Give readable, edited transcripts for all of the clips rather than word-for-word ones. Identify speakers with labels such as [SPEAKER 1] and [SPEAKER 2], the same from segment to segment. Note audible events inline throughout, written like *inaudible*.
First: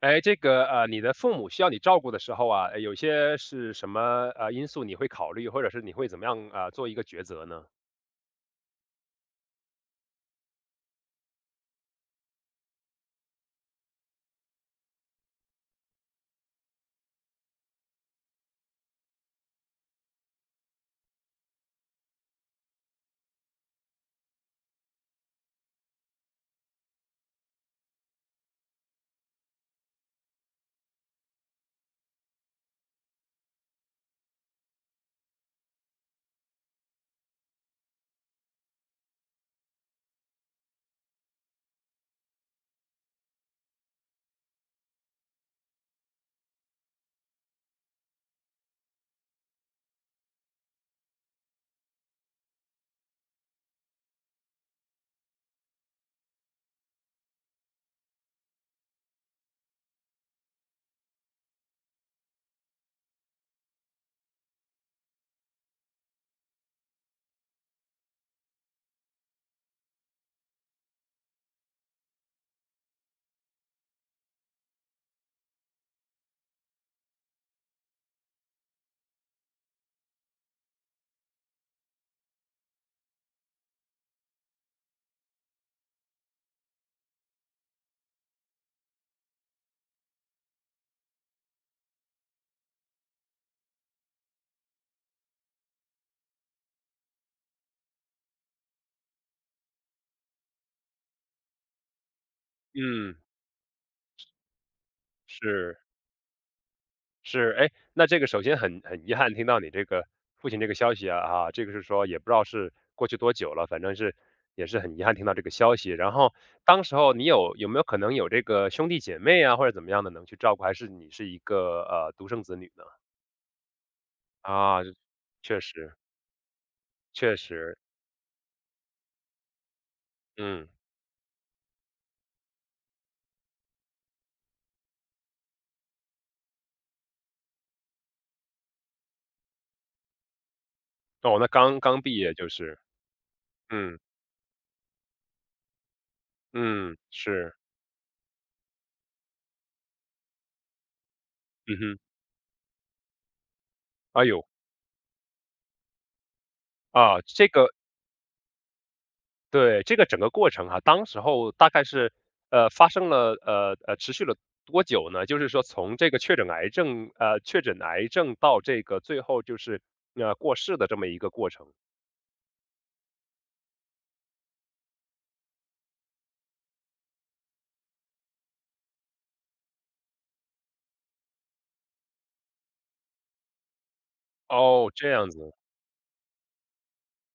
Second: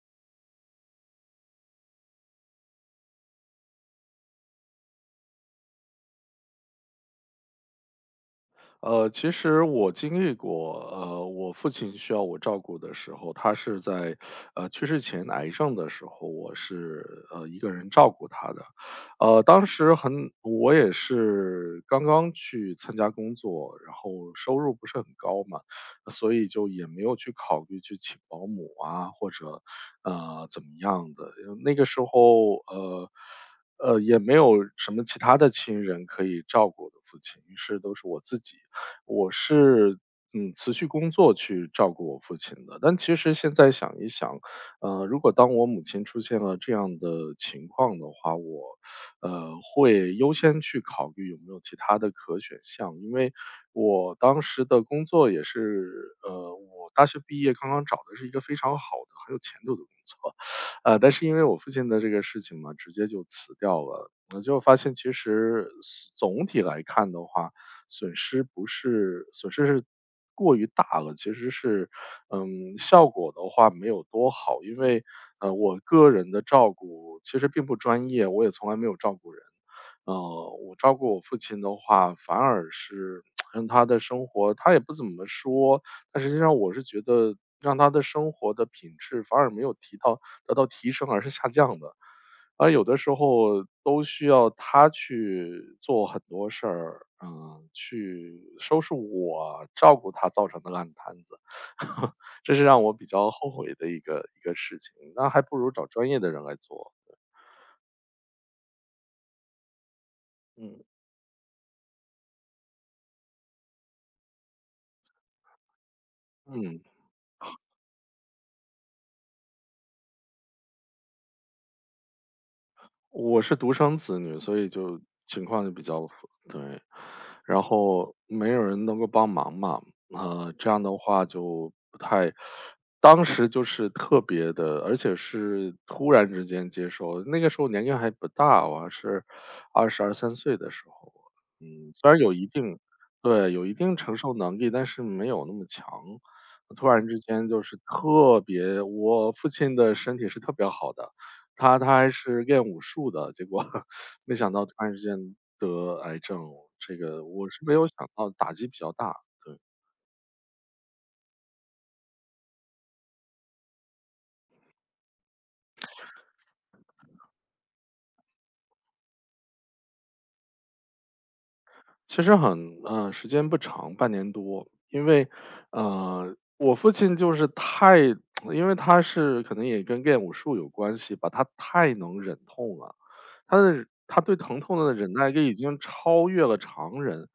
[SPEAKER 1] 哎，这个你的父母需要你照顾的时候啊，有些是什么因素你会考虑，或者是你会怎么样啊、做一个抉择呢？
[SPEAKER 2] 其实我经历过，我父亲需要我照顾的时候，他是在去世前癌症的时候，我是一个人照顾他的。当时我也是刚刚去参加工作，然后收入不是很高嘛，所以就也没有去考虑去请保姆啊，或者怎么样的，那个时候。也没有什么其他的亲人可以照顾我的父亲，于是都是我自己。我是辞去工作去照顾我父亲的。但其实现在想一想，如果当我母亲出现了这样的情况的话，我会优先去考虑有没有其他的可选项，因为我当时的工作也是我大学毕业刚刚找的是一个非常好的很有前途的工作。但是因为我父亲的这个事情嘛，直接就辞掉了。我就发现，其实总体来看的话，损失不是损失是过于大了，其实是，效果的话没有多好。因为，我个人的照顾其实并不专业，我也从来没有照顾人。呃，我照顾我父亲的话，反而是让他的生活他也不怎么说，但实际上我是觉得让他的生活的品质反而没有得到提升，而是下降的。而有的时候都需要他去做很多事儿，去收拾我照顾他造成的烂摊子。*laughs* 这是让我比
[SPEAKER 1] 嗯，
[SPEAKER 2] 较后悔的一个事情，那还不如
[SPEAKER 1] 是
[SPEAKER 2] 找专业的人来做。
[SPEAKER 1] 是，哎，那这个首先很遗憾听到你这个父亲这个
[SPEAKER 2] 嗯
[SPEAKER 1] 消息啊，这个是说也不知道是过去多久了，反正是也是很遗憾听到这个消息。然后
[SPEAKER 2] 嗯。
[SPEAKER 1] 当时候你有没有可能有这个兄弟姐妹啊或者怎么样的能去照顾，还是你是一个独生子女呢？
[SPEAKER 2] 我是独生子女，所以
[SPEAKER 1] 啊，
[SPEAKER 2] 情
[SPEAKER 1] 确
[SPEAKER 2] 况就比
[SPEAKER 1] 实
[SPEAKER 2] 较复对，
[SPEAKER 1] 确
[SPEAKER 2] 然
[SPEAKER 1] 实，
[SPEAKER 2] 后没有人能够帮忙嘛。
[SPEAKER 1] 嗯。
[SPEAKER 2] 这样的话就不太当时就是特别的，而且是突然之间接受，那个时候年龄还不大，我还是二十二三岁的时候。
[SPEAKER 1] 哦，那刚刚
[SPEAKER 2] 虽
[SPEAKER 1] 毕
[SPEAKER 2] 然有
[SPEAKER 1] 业
[SPEAKER 2] 一
[SPEAKER 1] 就
[SPEAKER 2] 定，
[SPEAKER 1] 是，
[SPEAKER 2] 对，有一定
[SPEAKER 1] 嗯，
[SPEAKER 2] 承受能力，但是没有那么强。突
[SPEAKER 1] 嗯，
[SPEAKER 2] 然之间
[SPEAKER 1] 是，
[SPEAKER 2] 就是特别我父亲的身体是特别好的，
[SPEAKER 1] 嗯
[SPEAKER 2] 他
[SPEAKER 1] 哼，
[SPEAKER 2] 还是练武术的，结果 *laughs*
[SPEAKER 1] 哎
[SPEAKER 2] 没
[SPEAKER 1] 呦，
[SPEAKER 2] 想到突然之间得癌症，这
[SPEAKER 1] 啊，
[SPEAKER 2] 个
[SPEAKER 1] 这
[SPEAKER 2] 我是
[SPEAKER 1] 个
[SPEAKER 2] 没有想到，打击比较大。对。
[SPEAKER 1] 对，这个整个过程哈，当时候大概是，发生了，持续了多久呢？就是说从这个确诊癌症到这个最后就是，过世的这么一个过程。
[SPEAKER 2] 其实时间不长，半年多。因为，我父亲就是太因为他是可能也跟练武术有关系吧，他太能忍痛了。他对疼痛
[SPEAKER 1] 哦，
[SPEAKER 2] 的
[SPEAKER 1] 这
[SPEAKER 2] 忍耐
[SPEAKER 1] 样子，
[SPEAKER 2] 力已经超越了常人，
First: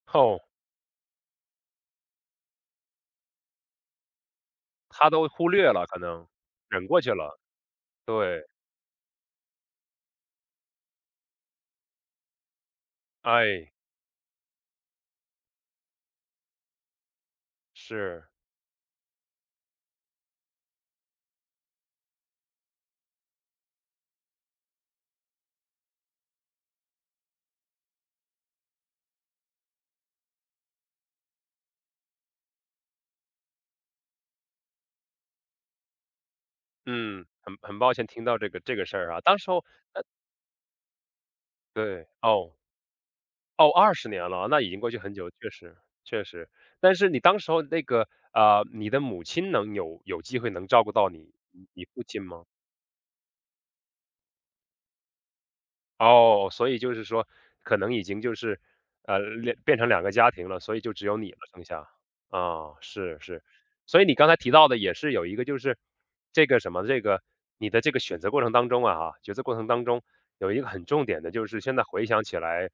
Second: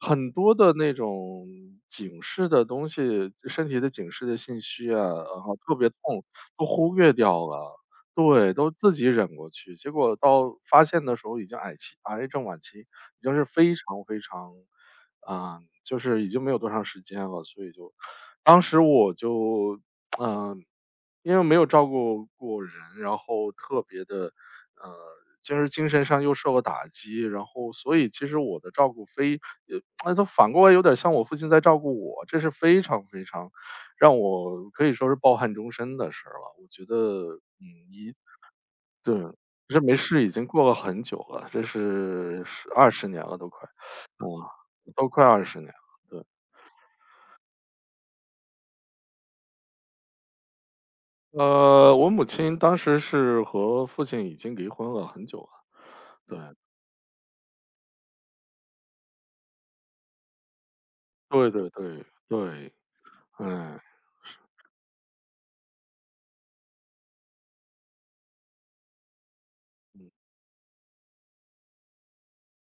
[SPEAKER 2] 很
[SPEAKER 1] 哦，
[SPEAKER 2] 多的那种警示的东西，身体的警示的信息啊，
[SPEAKER 1] 他都
[SPEAKER 2] 然
[SPEAKER 1] 忽
[SPEAKER 2] 后
[SPEAKER 1] 略
[SPEAKER 2] 特
[SPEAKER 1] 了，
[SPEAKER 2] 别
[SPEAKER 1] 可
[SPEAKER 2] 痛
[SPEAKER 1] 能
[SPEAKER 2] 都
[SPEAKER 1] 忍
[SPEAKER 2] 忽
[SPEAKER 1] 过去
[SPEAKER 2] 略
[SPEAKER 1] 了，
[SPEAKER 2] 掉了。
[SPEAKER 1] 对，
[SPEAKER 2] 对，都自己忍过去，结果到发现的时候已经癌症晚期。已经是
[SPEAKER 1] 哎，
[SPEAKER 2] 非常非常，就是已经没有多长时间了，所以就
[SPEAKER 1] 是，
[SPEAKER 2] 当时我就，嗯、因为没有照顾过人，然后特别的，呃，就是精神上又受了打击，然后所以其实我的照顾非，那都反过来有点像我父亲在照顾我，这是非常非常让我可以说是抱憾终身的事儿了。我觉得，
[SPEAKER 1] 嗯，很很抱歉
[SPEAKER 2] 一
[SPEAKER 1] 听到这个事儿
[SPEAKER 2] 对，
[SPEAKER 1] 啊，当时候
[SPEAKER 2] 这没事已经过了很久了，这
[SPEAKER 1] 对，
[SPEAKER 2] 是
[SPEAKER 1] 哦。
[SPEAKER 2] 二十年了都快。
[SPEAKER 1] 哦二十
[SPEAKER 2] 嗯，
[SPEAKER 1] 年了，那已经过去
[SPEAKER 2] 都
[SPEAKER 1] 很
[SPEAKER 2] 快
[SPEAKER 1] 久，
[SPEAKER 2] 二
[SPEAKER 1] 确
[SPEAKER 2] 十年了。
[SPEAKER 1] 实
[SPEAKER 2] 对。
[SPEAKER 1] 确实。但是你当时候你的母亲能有机会能照顾到你父
[SPEAKER 2] 我
[SPEAKER 1] 亲
[SPEAKER 2] 母
[SPEAKER 1] 吗？
[SPEAKER 2] 亲当时是和父亲已经离婚了很久了。对。
[SPEAKER 1] 哦，所以就是说，可能已经就是，变成两个家庭了，所以就只有你了，
[SPEAKER 2] 对
[SPEAKER 1] 剩
[SPEAKER 2] 对
[SPEAKER 1] 下。
[SPEAKER 2] 对对。
[SPEAKER 1] 啊，是是。
[SPEAKER 2] 哎。
[SPEAKER 1] 所以你刚才提到的也是有一个就是这个什么，这个你的这个选择过程当中啊哈，抉择过程当中
[SPEAKER 2] 嗯
[SPEAKER 1] 有一个很重点的就是现在回想起来，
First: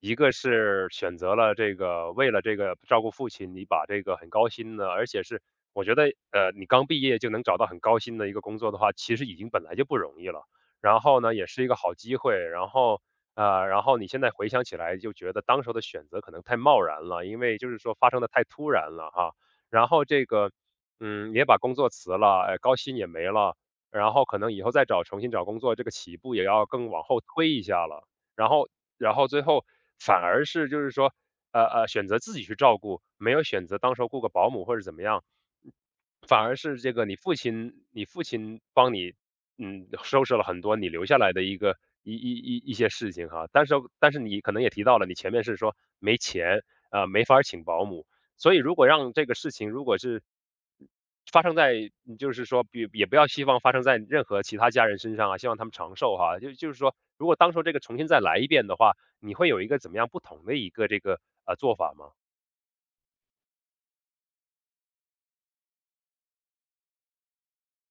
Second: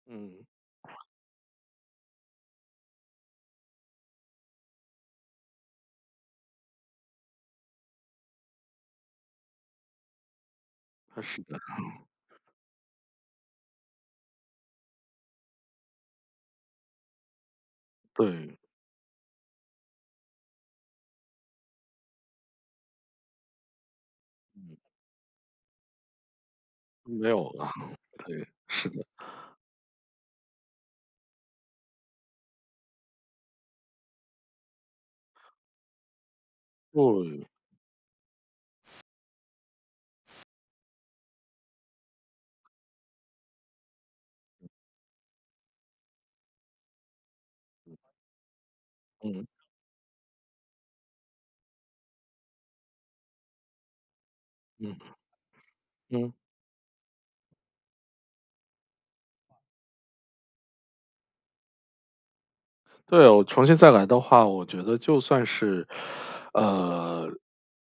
[SPEAKER 1] 一个
[SPEAKER 2] 嗯。
[SPEAKER 1] 是选择了这个为了这个照顾父亲，你把这个很高薪的，而且是我觉得，你刚毕业就能找到很高薪的一个工作的话，其实已经本来就不容易了。然后
[SPEAKER 2] 还
[SPEAKER 1] 呢，
[SPEAKER 2] 是
[SPEAKER 1] 也是一个好机会，然后然后你现在回想起来就觉得当时的选择可能太贸然了，因为就是说发生的太
[SPEAKER 2] 对。
[SPEAKER 1] 突然了哈。然后也把工作辞了，哎，高薪也没了，然后可能以后
[SPEAKER 2] 嗯。
[SPEAKER 1] 重新找工作，这个起步也要更往后
[SPEAKER 2] 没有
[SPEAKER 1] 推一
[SPEAKER 2] 了。
[SPEAKER 1] 下了。
[SPEAKER 2] 对，
[SPEAKER 1] 然后，
[SPEAKER 2] 是的。
[SPEAKER 1] 最后反而是就是说，选择自己去照顾，没有选择当时候雇个保姆或者怎么样，反而是这个你父
[SPEAKER 2] 对。
[SPEAKER 1] 亲，你父亲帮你，收拾了很多你留下来的一个一些事情哈，但是你可能也提到了，你前面是说没钱，没法儿请保姆，所以如果让这个
[SPEAKER 2] 嗯
[SPEAKER 1] 事情如果是发生在，就是说比也不要希望发生在任何其他家人
[SPEAKER 2] 嗯
[SPEAKER 1] 身上啊，希望他们长寿
[SPEAKER 2] 嗯。
[SPEAKER 1] 哈，就是说，如果当初这个重新再来一遍的话，你会有一个怎么样不同的一个这个做法吗？
[SPEAKER 2] 对，我重新再来的话，我觉得就算是，呃，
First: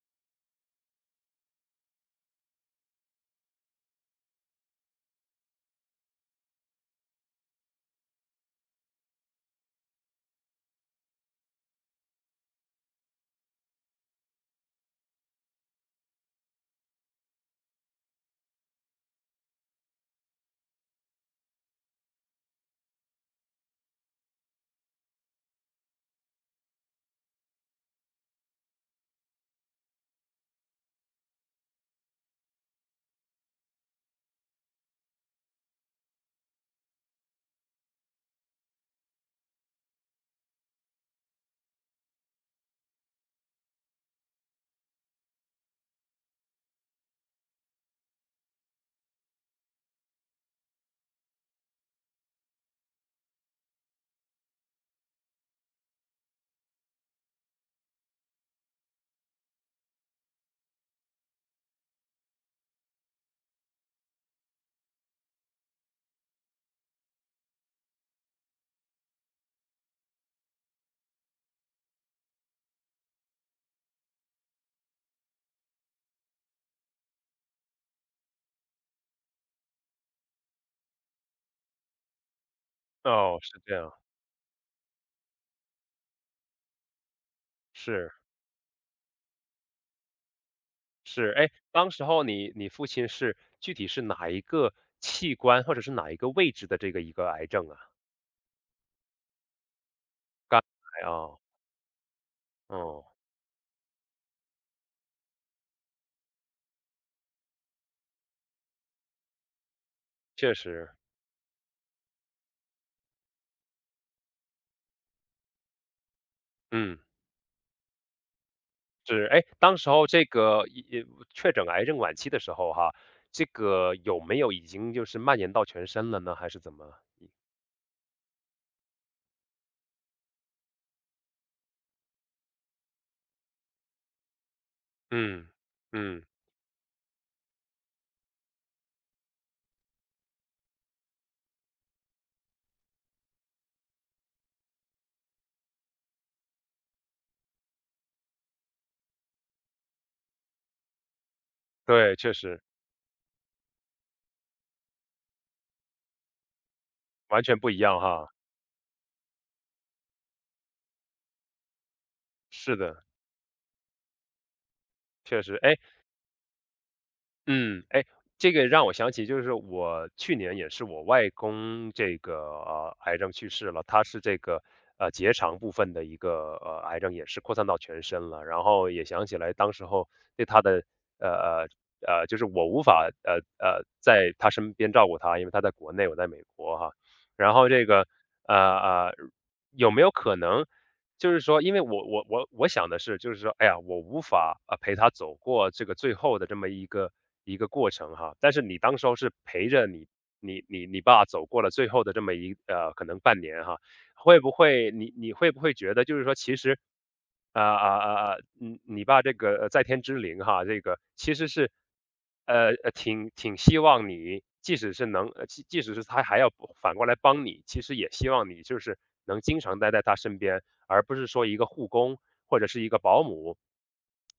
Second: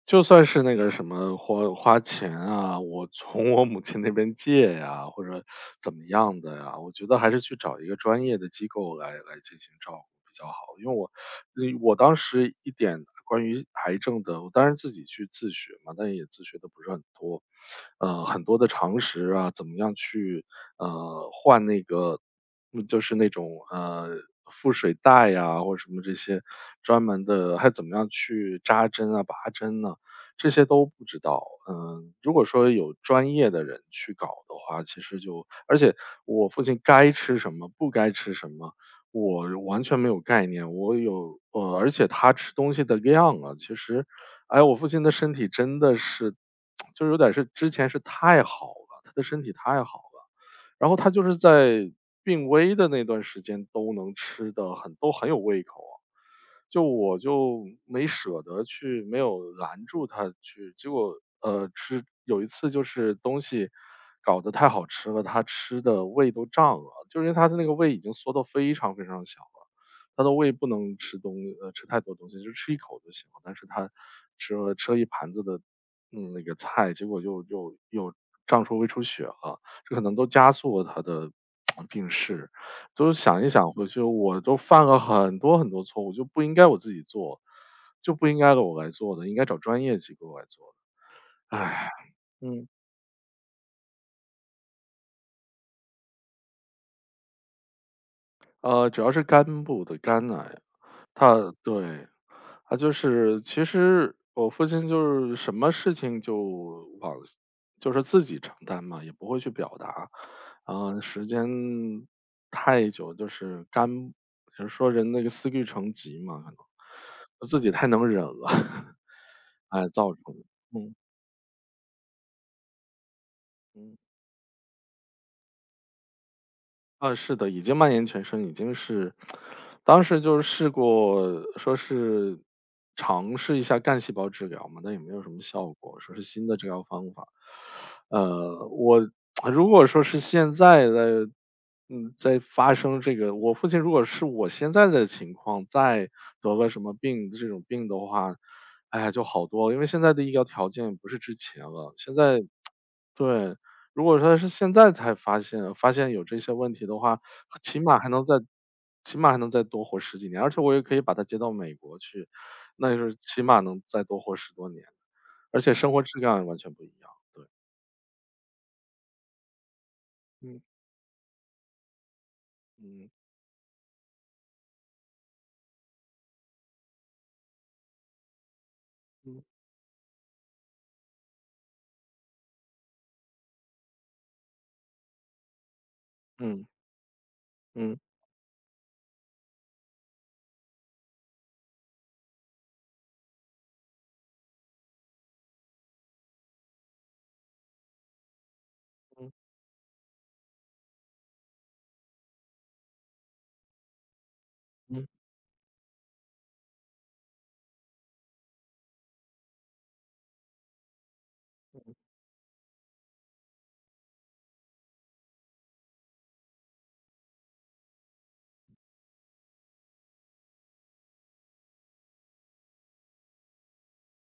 [SPEAKER 2] 就算是那个什么花钱啊，我从我母亲那边借呀，或者怎么样的呀，我觉得还是去找一个专业的机构来进行照顾比较好。因为我，我当时一点关于癌症的，我当然自己去自学嘛，但也自学的不是很多，很多的常识啊，怎么样去换那个就是那种腹水袋呀、或者什么这些专门的，还怎么样去扎针啊、拔针呢、这些都不知道。如果说有专业的人去搞的话，其实而且我父亲该吃什么，不该吃什么，我完全没有概念。而且他吃东西的量啊，其实，哎，我父亲的身体真的是，*tsk* 就是有点之前是太好了，他的身体太好了。然后他就是在病危的那段时间都能吃的都很有胃口啊。就我就没舍得去，没有拦住他去，结果有一次就是东西搞得太好吃了，他吃的胃都胀了，就是因为他的那个胃已经缩得非常非常小了，他的胃不能吃太多东西，就吃一口就行了，但是他吃了一盘子的那个菜，结果又胃出血了，这可能都加速了他的病逝。就是
[SPEAKER 1] 哦，
[SPEAKER 2] 想一
[SPEAKER 1] 是
[SPEAKER 2] 想
[SPEAKER 1] 这
[SPEAKER 2] 回
[SPEAKER 1] 样，
[SPEAKER 2] 去，我都犯了很多很多错误，就不应该我自己做，
[SPEAKER 1] 是。
[SPEAKER 2] 就不应该我来做的，应该找专业机构来做的。
[SPEAKER 1] 是，哎，当
[SPEAKER 2] 唉。
[SPEAKER 1] 时候你
[SPEAKER 2] 嗯，
[SPEAKER 1] 你父亲是具体是哪一个器官或者是哪一个位置的这个一个癌症啊？
[SPEAKER 2] 主要是肝部的肝癌。
[SPEAKER 1] 肝癌啊，
[SPEAKER 2] 它对。啊，就
[SPEAKER 1] 哦，
[SPEAKER 2] 是其实我父亲就是什么事情往就是自己承担嘛，也不会去表达。
[SPEAKER 1] 确实，
[SPEAKER 2] 时间太久就是就是说人那个思虑成疾嘛，可
[SPEAKER 1] 嗯，
[SPEAKER 2] 能自己太能忍了，*laughs*
[SPEAKER 1] 是，哎，当
[SPEAKER 2] 哎，
[SPEAKER 1] 时候
[SPEAKER 2] 造成
[SPEAKER 1] 这
[SPEAKER 2] 的
[SPEAKER 1] 个一确诊癌症晚期的时候哈，这个
[SPEAKER 2] 嗯。
[SPEAKER 1] 有没有已经就是蔓延到全身了呢？还是怎么？
[SPEAKER 2] 啊，是的，已经蔓延全身。已经是当时就是试过说是尝试一下干细胞治疗嘛，但也没有什么
[SPEAKER 1] 嗯
[SPEAKER 2] 效果，说是
[SPEAKER 1] 嗯，
[SPEAKER 2] 新的治疗方法。呃，我 *tsk* 如果说是现在的，在发生这个，我父亲如果是我现在的情况，再得个什么病，这种病的话，哎呀，就好多了，因为现在的医疗条件不是之前了，现
[SPEAKER 1] 对，确
[SPEAKER 2] 在，
[SPEAKER 1] 实
[SPEAKER 2] 对，如果说是现在才发现有这些问题的话，
[SPEAKER 1] 完全不一
[SPEAKER 2] 起码
[SPEAKER 1] 样
[SPEAKER 2] 还能
[SPEAKER 1] 哈，
[SPEAKER 2] 再起码还能再多活10几年，而且我也可以把他接到美国去，
[SPEAKER 1] 是
[SPEAKER 2] 那
[SPEAKER 1] 的，
[SPEAKER 2] 就是起码能再多活10多年，
[SPEAKER 1] 确实，
[SPEAKER 2] 而且
[SPEAKER 1] 哎。
[SPEAKER 2] 生活质量也完全不一样。对。
[SPEAKER 1] 嗯，哎，这个让我想起，就是我去年也
[SPEAKER 2] 嗯
[SPEAKER 1] 是我外公这个
[SPEAKER 2] 嗯
[SPEAKER 1] 癌症去世了，他是这个结肠部分的一个癌症，也是扩散到全身了。然后也想起
[SPEAKER 2] 嗯。
[SPEAKER 1] 来当时候对他的呃就是我无法在他身边照顾他，因为他在国内，我在美
[SPEAKER 2] 嗯。
[SPEAKER 1] 国哈。然后
[SPEAKER 2] 嗯。
[SPEAKER 1] 呃呃，有没有可能？就是说，因为我想的是，就是说，哎呀，我无法啊陪他走过这个最后的这么一个过程哈。但是你当时候
[SPEAKER 2] 嗯。
[SPEAKER 1] 是陪着你爸走过了最后的这么可能半年哈，会不会
[SPEAKER 2] 嗯。
[SPEAKER 1] 你会不会觉得就是说，其实你爸这个在天之灵哈，这个其实是挺希望你，即使是能，即使是他还要反过来帮你，其实也希望你就是能经常待在他身边。而不是说一个护工或者是一个保姆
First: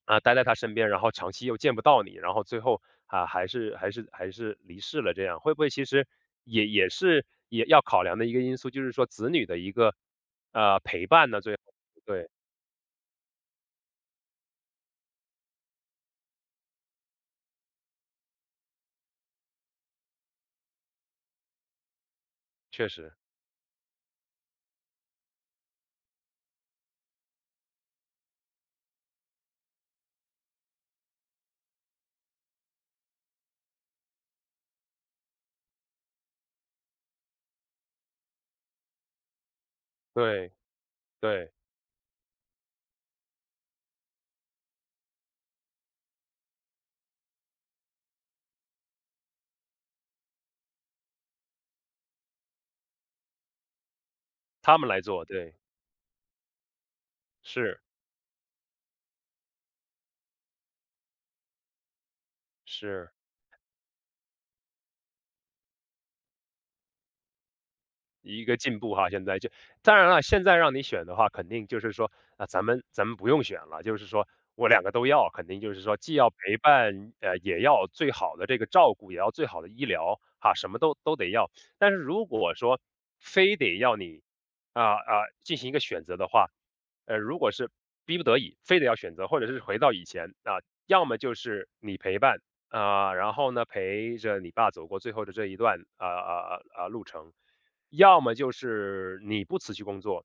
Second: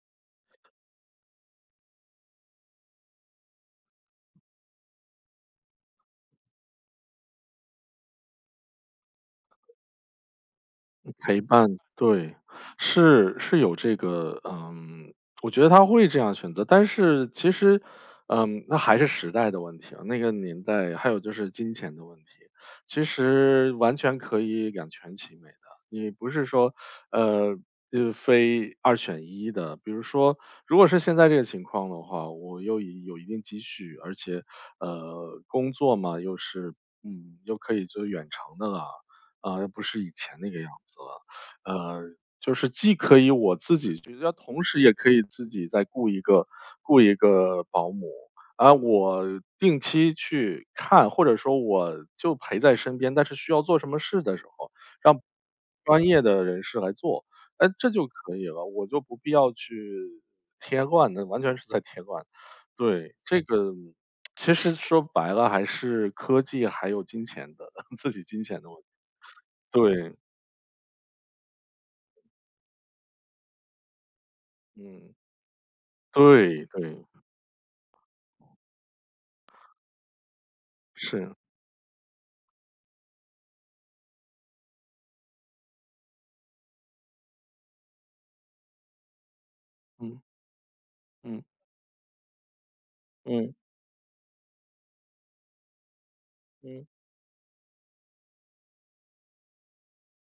[SPEAKER 1] 啊，待在他身边，然后长期又见不到你，然后最后啊还是离世了，这样会不会其实也是要考量的一个因素，就是说子女的一个陪伴
[SPEAKER 2] 陪
[SPEAKER 1] 呢？最后
[SPEAKER 2] 伴，
[SPEAKER 1] 对，
[SPEAKER 2] 对，是有这个，我觉得他会这样选择，但是其实，那还是时代的问题啊，那个年代，还有就是金钱的问题。
[SPEAKER 1] 确
[SPEAKER 2] 其
[SPEAKER 1] 实
[SPEAKER 2] 实完全可以两全其美的，你不是说，呃，就是非二选一的。比如说，如果是现在这个情况的话，我有一定积蓄，而且，工作嘛，又是，又可以做远程的了，啊，不是以前那
[SPEAKER 1] 对
[SPEAKER 2] 个样子了。
[SPEAKER 1] 对，
[SPEAKER 2] 呃，就是既可以我自己去，同时也可以自己再雇一个保姆。啊，我定期去看，或者说我就陪在身边，但是需要做什么事的时候，
[SPEAKER 1] 他们来
[SPEAKER 2] 让
[SPEAKER 1] 做，对，
[SPEAKER 2] 专业的人士来做，哎，
[SPEAKER 1] 是
[SPEAKER 2] 这就可以了，我就不必要去添乱的，那完全是在添乱。
[SPEAKER 1] 是。
[SPEAKER 2] 对，这个其实说白了还是科技还有金钱的，*laughs* 自己金
[SPEAKER 1] 一个
[SPEAKER 2] 钱的
[SPEAKER 1] 进
[SPEAKER 2] 问题。
[SPEAKER 1] 步哈，现在就当然
[SPEAKER 2] 对。
[SPEAKER 1] 了，现在让你选的话，肯定就是说啊，咱们不用选了，就是说我两个都
[SPEAKER 2] 嗯，
[SPEAKER 1] 要，肯定就是说既要陪
[SPEAKER 2] 对对。
[SPEAKER 1] 伴，也要最好的这个照顾，也要最好的医疗哈，什么都得
[SPEAKER 2] 是。
[SPEAKER 1] 要。但是如果说非得要你啊进行一个选择的话，如果是逼不得已，非得要选择，或者是回到以
[SPEAKER 2] 嗯
[SPEAKER 1] 前啊，要么就
[SPEAKER 2] 嗯
[SPEAKER 1] 是你陪伴。啊、然后
[SPEAKER 2] 嗯
[SPEAKER 1] 呢，陪着你爸走过最后的这一段啊啊啊
[SPEAKER 2] 嗯
[SPEAKER 1] 啊路程，要么就是你不辞去工作，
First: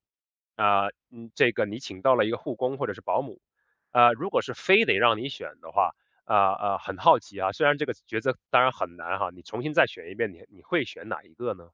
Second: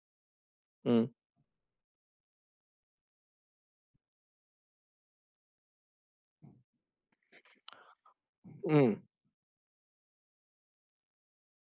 [SPEAKER 1] 啊、
[SPEAKER 2] 嗯
[SPEAKER 1] 这个你请到了一个护工或者是保姆，啊、如果是非得让你选的话，很好奇啊，虽然这个抉择当然很
[SPEAKER 2] 嗯。
[SPEAKER 1] 难哈，你重新再选一遍，你会选哪一个呢？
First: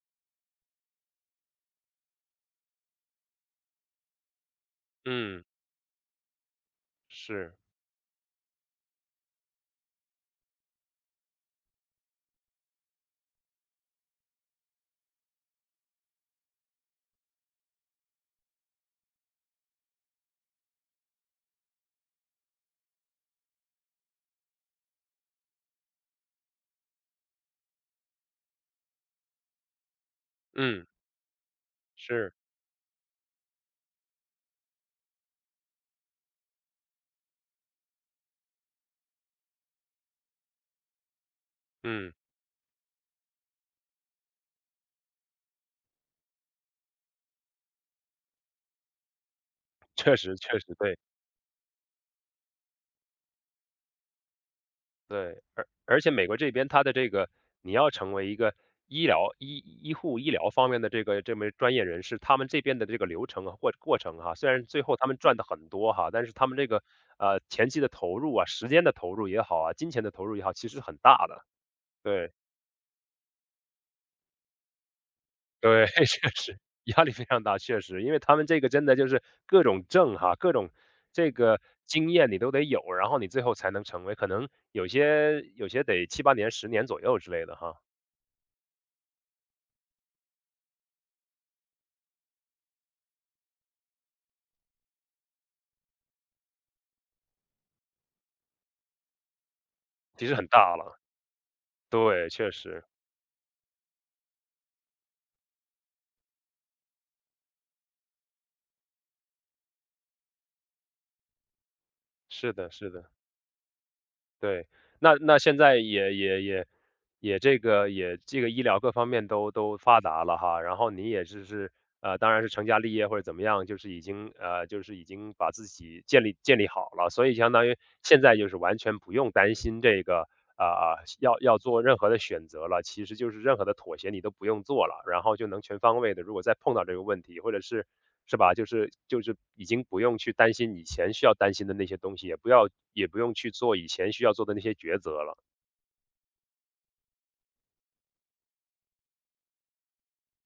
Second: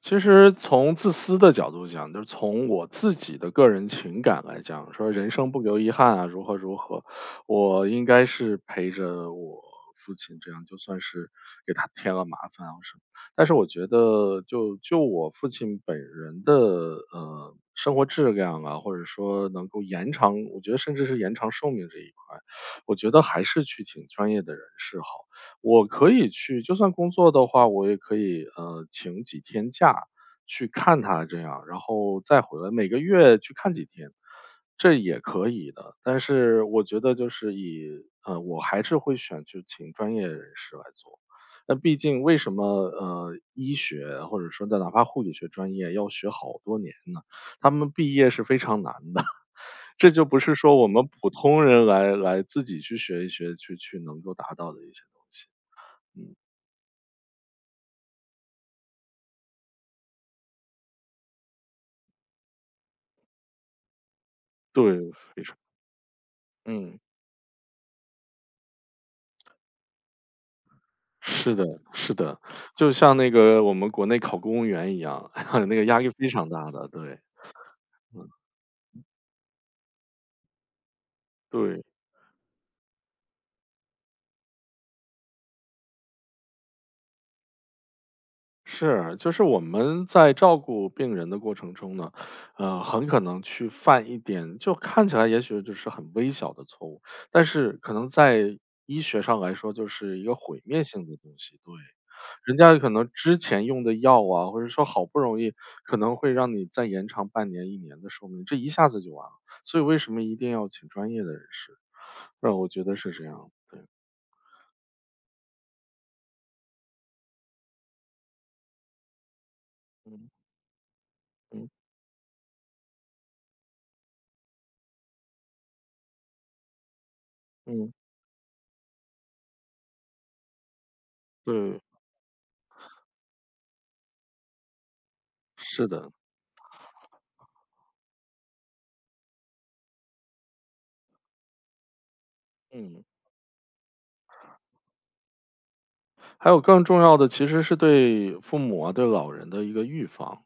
[SPEAKER 2] 其实从自私的角度讲，就是从我自己的个人情感来讲，说人
[SPEAKER 1] 嗯，
[SPEAKER 2] 生不留遗憾啊，如何如何，
[SPEAKER 1] 是，
[SPEAKER 2] 我应该是陪着我父亲，这样就算是给他添了麻烦啊什么。但是我觉得我父亲本人的生活质量啊，或者说能够延长，我觉得甚至是延长寿命这一块，我觉得还是去请专业的人士好。我可以就算工作的话，我也可以，请几天假去
[SPEAKER 1] 嗯，
[SPEAKER 2] 看他这样，然后
[SPEAKER 1] 是，
[SPEAKER 2] 再回来，每个月去看几天，这也可以的。但是我觉得就是以呃，我还是会选去请专业人士来做。那毕
[SPEAKER 1] 嗯，
[SPEAKER 2] 竟为什么，医学或者说哪怕护理学专业要学好多年呢？他们毕业是非常难的。*laughs* 这
[SPEAKER 1] 确
[SPEAKER 2] 就
[SPEAKER 1] 实
[SPEAKER 2] 不是
[SPEAKER 1] 确
[SPEAKER 2] 说
[SPEAKER 1] 实
[SPEAKER 2] 我
[SPEAKER 1] 对。
[SPEAKER 2] 们普通人来自己去学一学，去能够达到的一些东
[SPEAKER 1] 对，
[SPEAKER 2] 西。
[SPEAKER 1] 而且美国
[SPEAKER 2] 嗯。
[SPEAKER 1] 这边它的这个，你要成为一个医疗医医护医疗方面的这个这么专业人士，他们这边的这个流程啊或过程哈、虽然最后他
[SPEAKER 2] 对，
[SPEAKER 1] 们赚
[SPEAKER 2] 非
[SPEAKER 1] 的
[SPEAKER 2] 常
[SPEAKER 1] 很多哈、但是他们这个
[SPEAKER 2] 嗯。
[SPEAKER 1] 前期的投入啊、时间的投入也好啊、金钱的投入也好，其实很大的。
[SPEAKER 2] 是的，是
[SPEAKER 1] 对
[SPEAKER 2] 的。就像那个我们国内考公务员一样，*laughs* 那个
[SPEAKER 1] 对，
[SPEAKER 2] 压
[SPEAKER 1] *laughs* 确
[SPEAKER 2] 力非常
[SPEAKER 1] 实
[SPEAKER 2] 大的。
[SPEAKER 1] 压力
[SPEAKER 2] 对。
[SPEAKER 1] 非常大，确实，因为
[SPEAKER 2] 嗯，
[SPEAKER 1] 他们这个真的就是各种证哈、各种这个
[SPEAKER 2] 对。
[SPEAKER 1] 经验你都得有，然后你最后才能成为，可能有些得七八年、十年左右之类的哈。
[SPEAKER 2] 是，就是我们在照顾病人的过程中呢，很可能去犯一点，就看起来也许就是很微小的错误，但是可能在医学上来说就是一
[SPEAKER 1] 其
[SPEAKER 2] 个
[SPEAKER 1] 实很
[SPEAKER 2] 毁
[SPEAKER 1] 大
[SPEAKER 2] 灭
[SPEAKER 1] 了，
[SPEAKER 2] 性的东西。对，
[SPEAKER 1] 对，确
[SPEAKER 2] 人家
[SPEAKER 1] 实，
[SPEAKER 2] 可能之前用的药啊，或者说好不容易可能会让你再延长半年、一年的寿命，这一下子就完了。所以为什么一定要请专业的人士？
[SPEAKER 1] 是
[SPEAKER 2] 我
[SPEAKER 1] 的，
[SPEAKER 2] 觉
[SPEAKER 1] 是
[SPEAKER 2] 得是
[SPEAKER 1] 的，
[SPEAKER 2] 这样。
[SPEAKER 1] 对。那现在也也也也这个也这个医疗各方面都发达
[SPEAKER 2] 嗯。
[SPEAKER 1] 了哈，然后你也是
[SPEAKER 2] 嗯。
[SPEAKER 1] 是当然是成家立业或者怎么样，就是已经把自己建立建立好了，所以相当于
[SPEAKER 2] 嗯。
[SPEAKER 1] 现在就是完全不用担心要
[SPEAKER 2] 对，
[SPEAKER 1] 做任何的选择了，其实就是任何的妥协你都不用做了，然后就能全
[SPEAKER 2] 是
[SPEAKER 1] 方
[SPEAKER 2] 的。
[SPEAKER 1] 位的，如果再碰到这个问题，或者是是吧，就是已经不用去担心以前需要担心的那些东西，
[SPEAKER 2] 嗯。
[SPEAKER 1] 也不用去做以前需要做的那些抉择了。
[SPEAKER 2] 还有更重要的其实是对父母啊、对老人的一个预防。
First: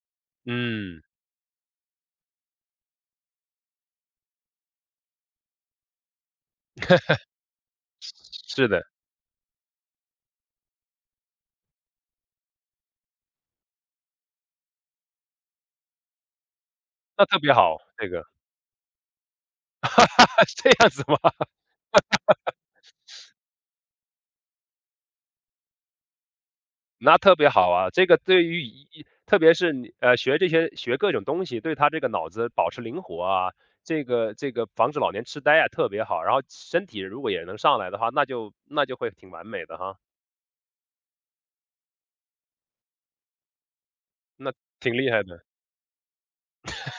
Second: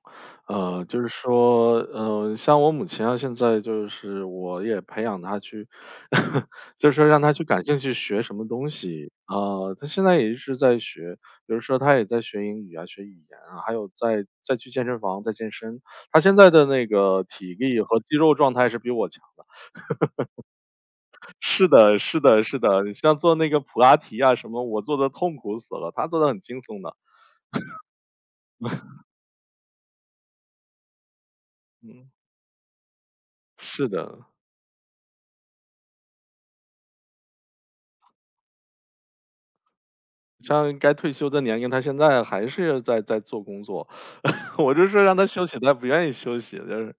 [SPEAKER 2] 就
[SPEAKER 1] 嗯，
[SPEAKER 2] 是说，像我母亲啊，现在就是我也培养她去，*laughs* 就是说让她去感兴趣学什么东
[SPEAKER 1] 是的，
[SPEAKER 2] 西啊、她现在也一直在学，比如说她也在学英语啊、学语言啊，还有再去健身房在健身。她现在的那个
[SPEAKER 1] 那特别
[SPEAKER 2] 体
[SPEAKER 1] 好，
[SPEAKER 2] 力和
[SPEAKER 1] 这
[SPEAKER 2] 肌
[SPEAKER 1] 个
[SPEAKER 2] 肉状态是比我强。
[SPEAKER 1] *laughs*，这样子吗？
[SPEAKER 2] *laughs* 是的，是的，是的，你像做那个普拉提啊什么，我做的痛苦死了，她做的很轻松的。
[SPEAKER 1] 那特别好啊，这个对于一特别是你学这些学各种东西，对他这个
[SPEAKER 2] 嗯。
[SPEAKER 1] 脑子保持灵活啊，
[SPEAKER 2] 是
[SPEAKER 1] 这
[SPEAKER 2] 的，
[SPEAKER 1] 个这个防止老年痴呆啊，特别好。然后身体如果也能上来的话，那就会挺完美的哈，
[SPEAKER 2] 像该退休的年龄，他现在还是在做工作，
[SPEAKER 1] 那
[SPEAKER 2] *laughs* 我就
[SPEAKER 1] 挺
[SPEAKER 2] 说
[SPEAKER 1] 厉
[SPEAKER 2] 让
[SPEAKER 1] 害
[SPEAKER 2] 他
[SPEAKER 1] 的，
[SPEAKER 2] 休息，他不愿意休息，就是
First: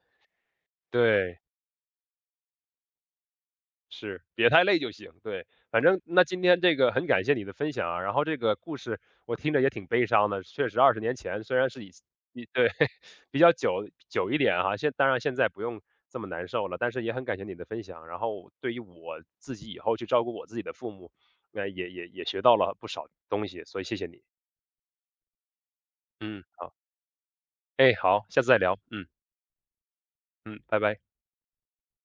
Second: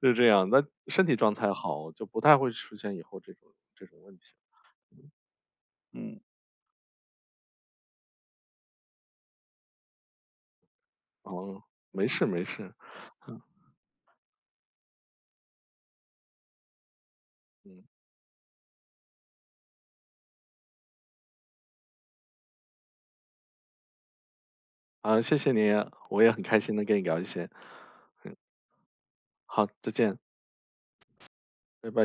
[SPEAKER 2] 就是这样。那身体状
[SPEAKER 1] 对。
[SPEAKER 2] 态好，就不太会出现以后这种问
[SPEAKER 1] 是，
[SPEAKER 2] 题。
[SPEAKER 1] 别太累就行。对，反正
[SPEAKER 2] 嗯。
[SPEAKER 1] 那今天这个很感谢你的分享啊，然后这个故事我听着也挺悲伤的，确实二十年前虽
[SPEAKER 2] 哦，
[SPEAKER 1] 然是以
[SPEAKER 2] 没事没
[SPEAKER 1] 以对
[SPEAKER 2] 事。
[SPEAKER 1] *laughs*，比较久一点哈，现当然现在不用这么难受了，但是也很感谢你的分
[SPEAKER 2] 嗯。
[SPEAKER 1] 享，然后对于我自己以后去照顾我自己的父母，那也学到了不少东西，所以谢谢你。
[SPEAKER 2] 啊，谢谢你，我也很
[SPEAKER 1] 嗯，
[SPEAKER 2] 开
[SPEAKER 1] 好，
[SPEAKER 2] 心能跟你聊一些。
[SPEAKER 1] 哎，好，下次再聊。嗯
[SPEAKER 2] 好，再见，
[SPEAKER 1] 嗯，拜拜。
[SPEAKER 2] 拜拜。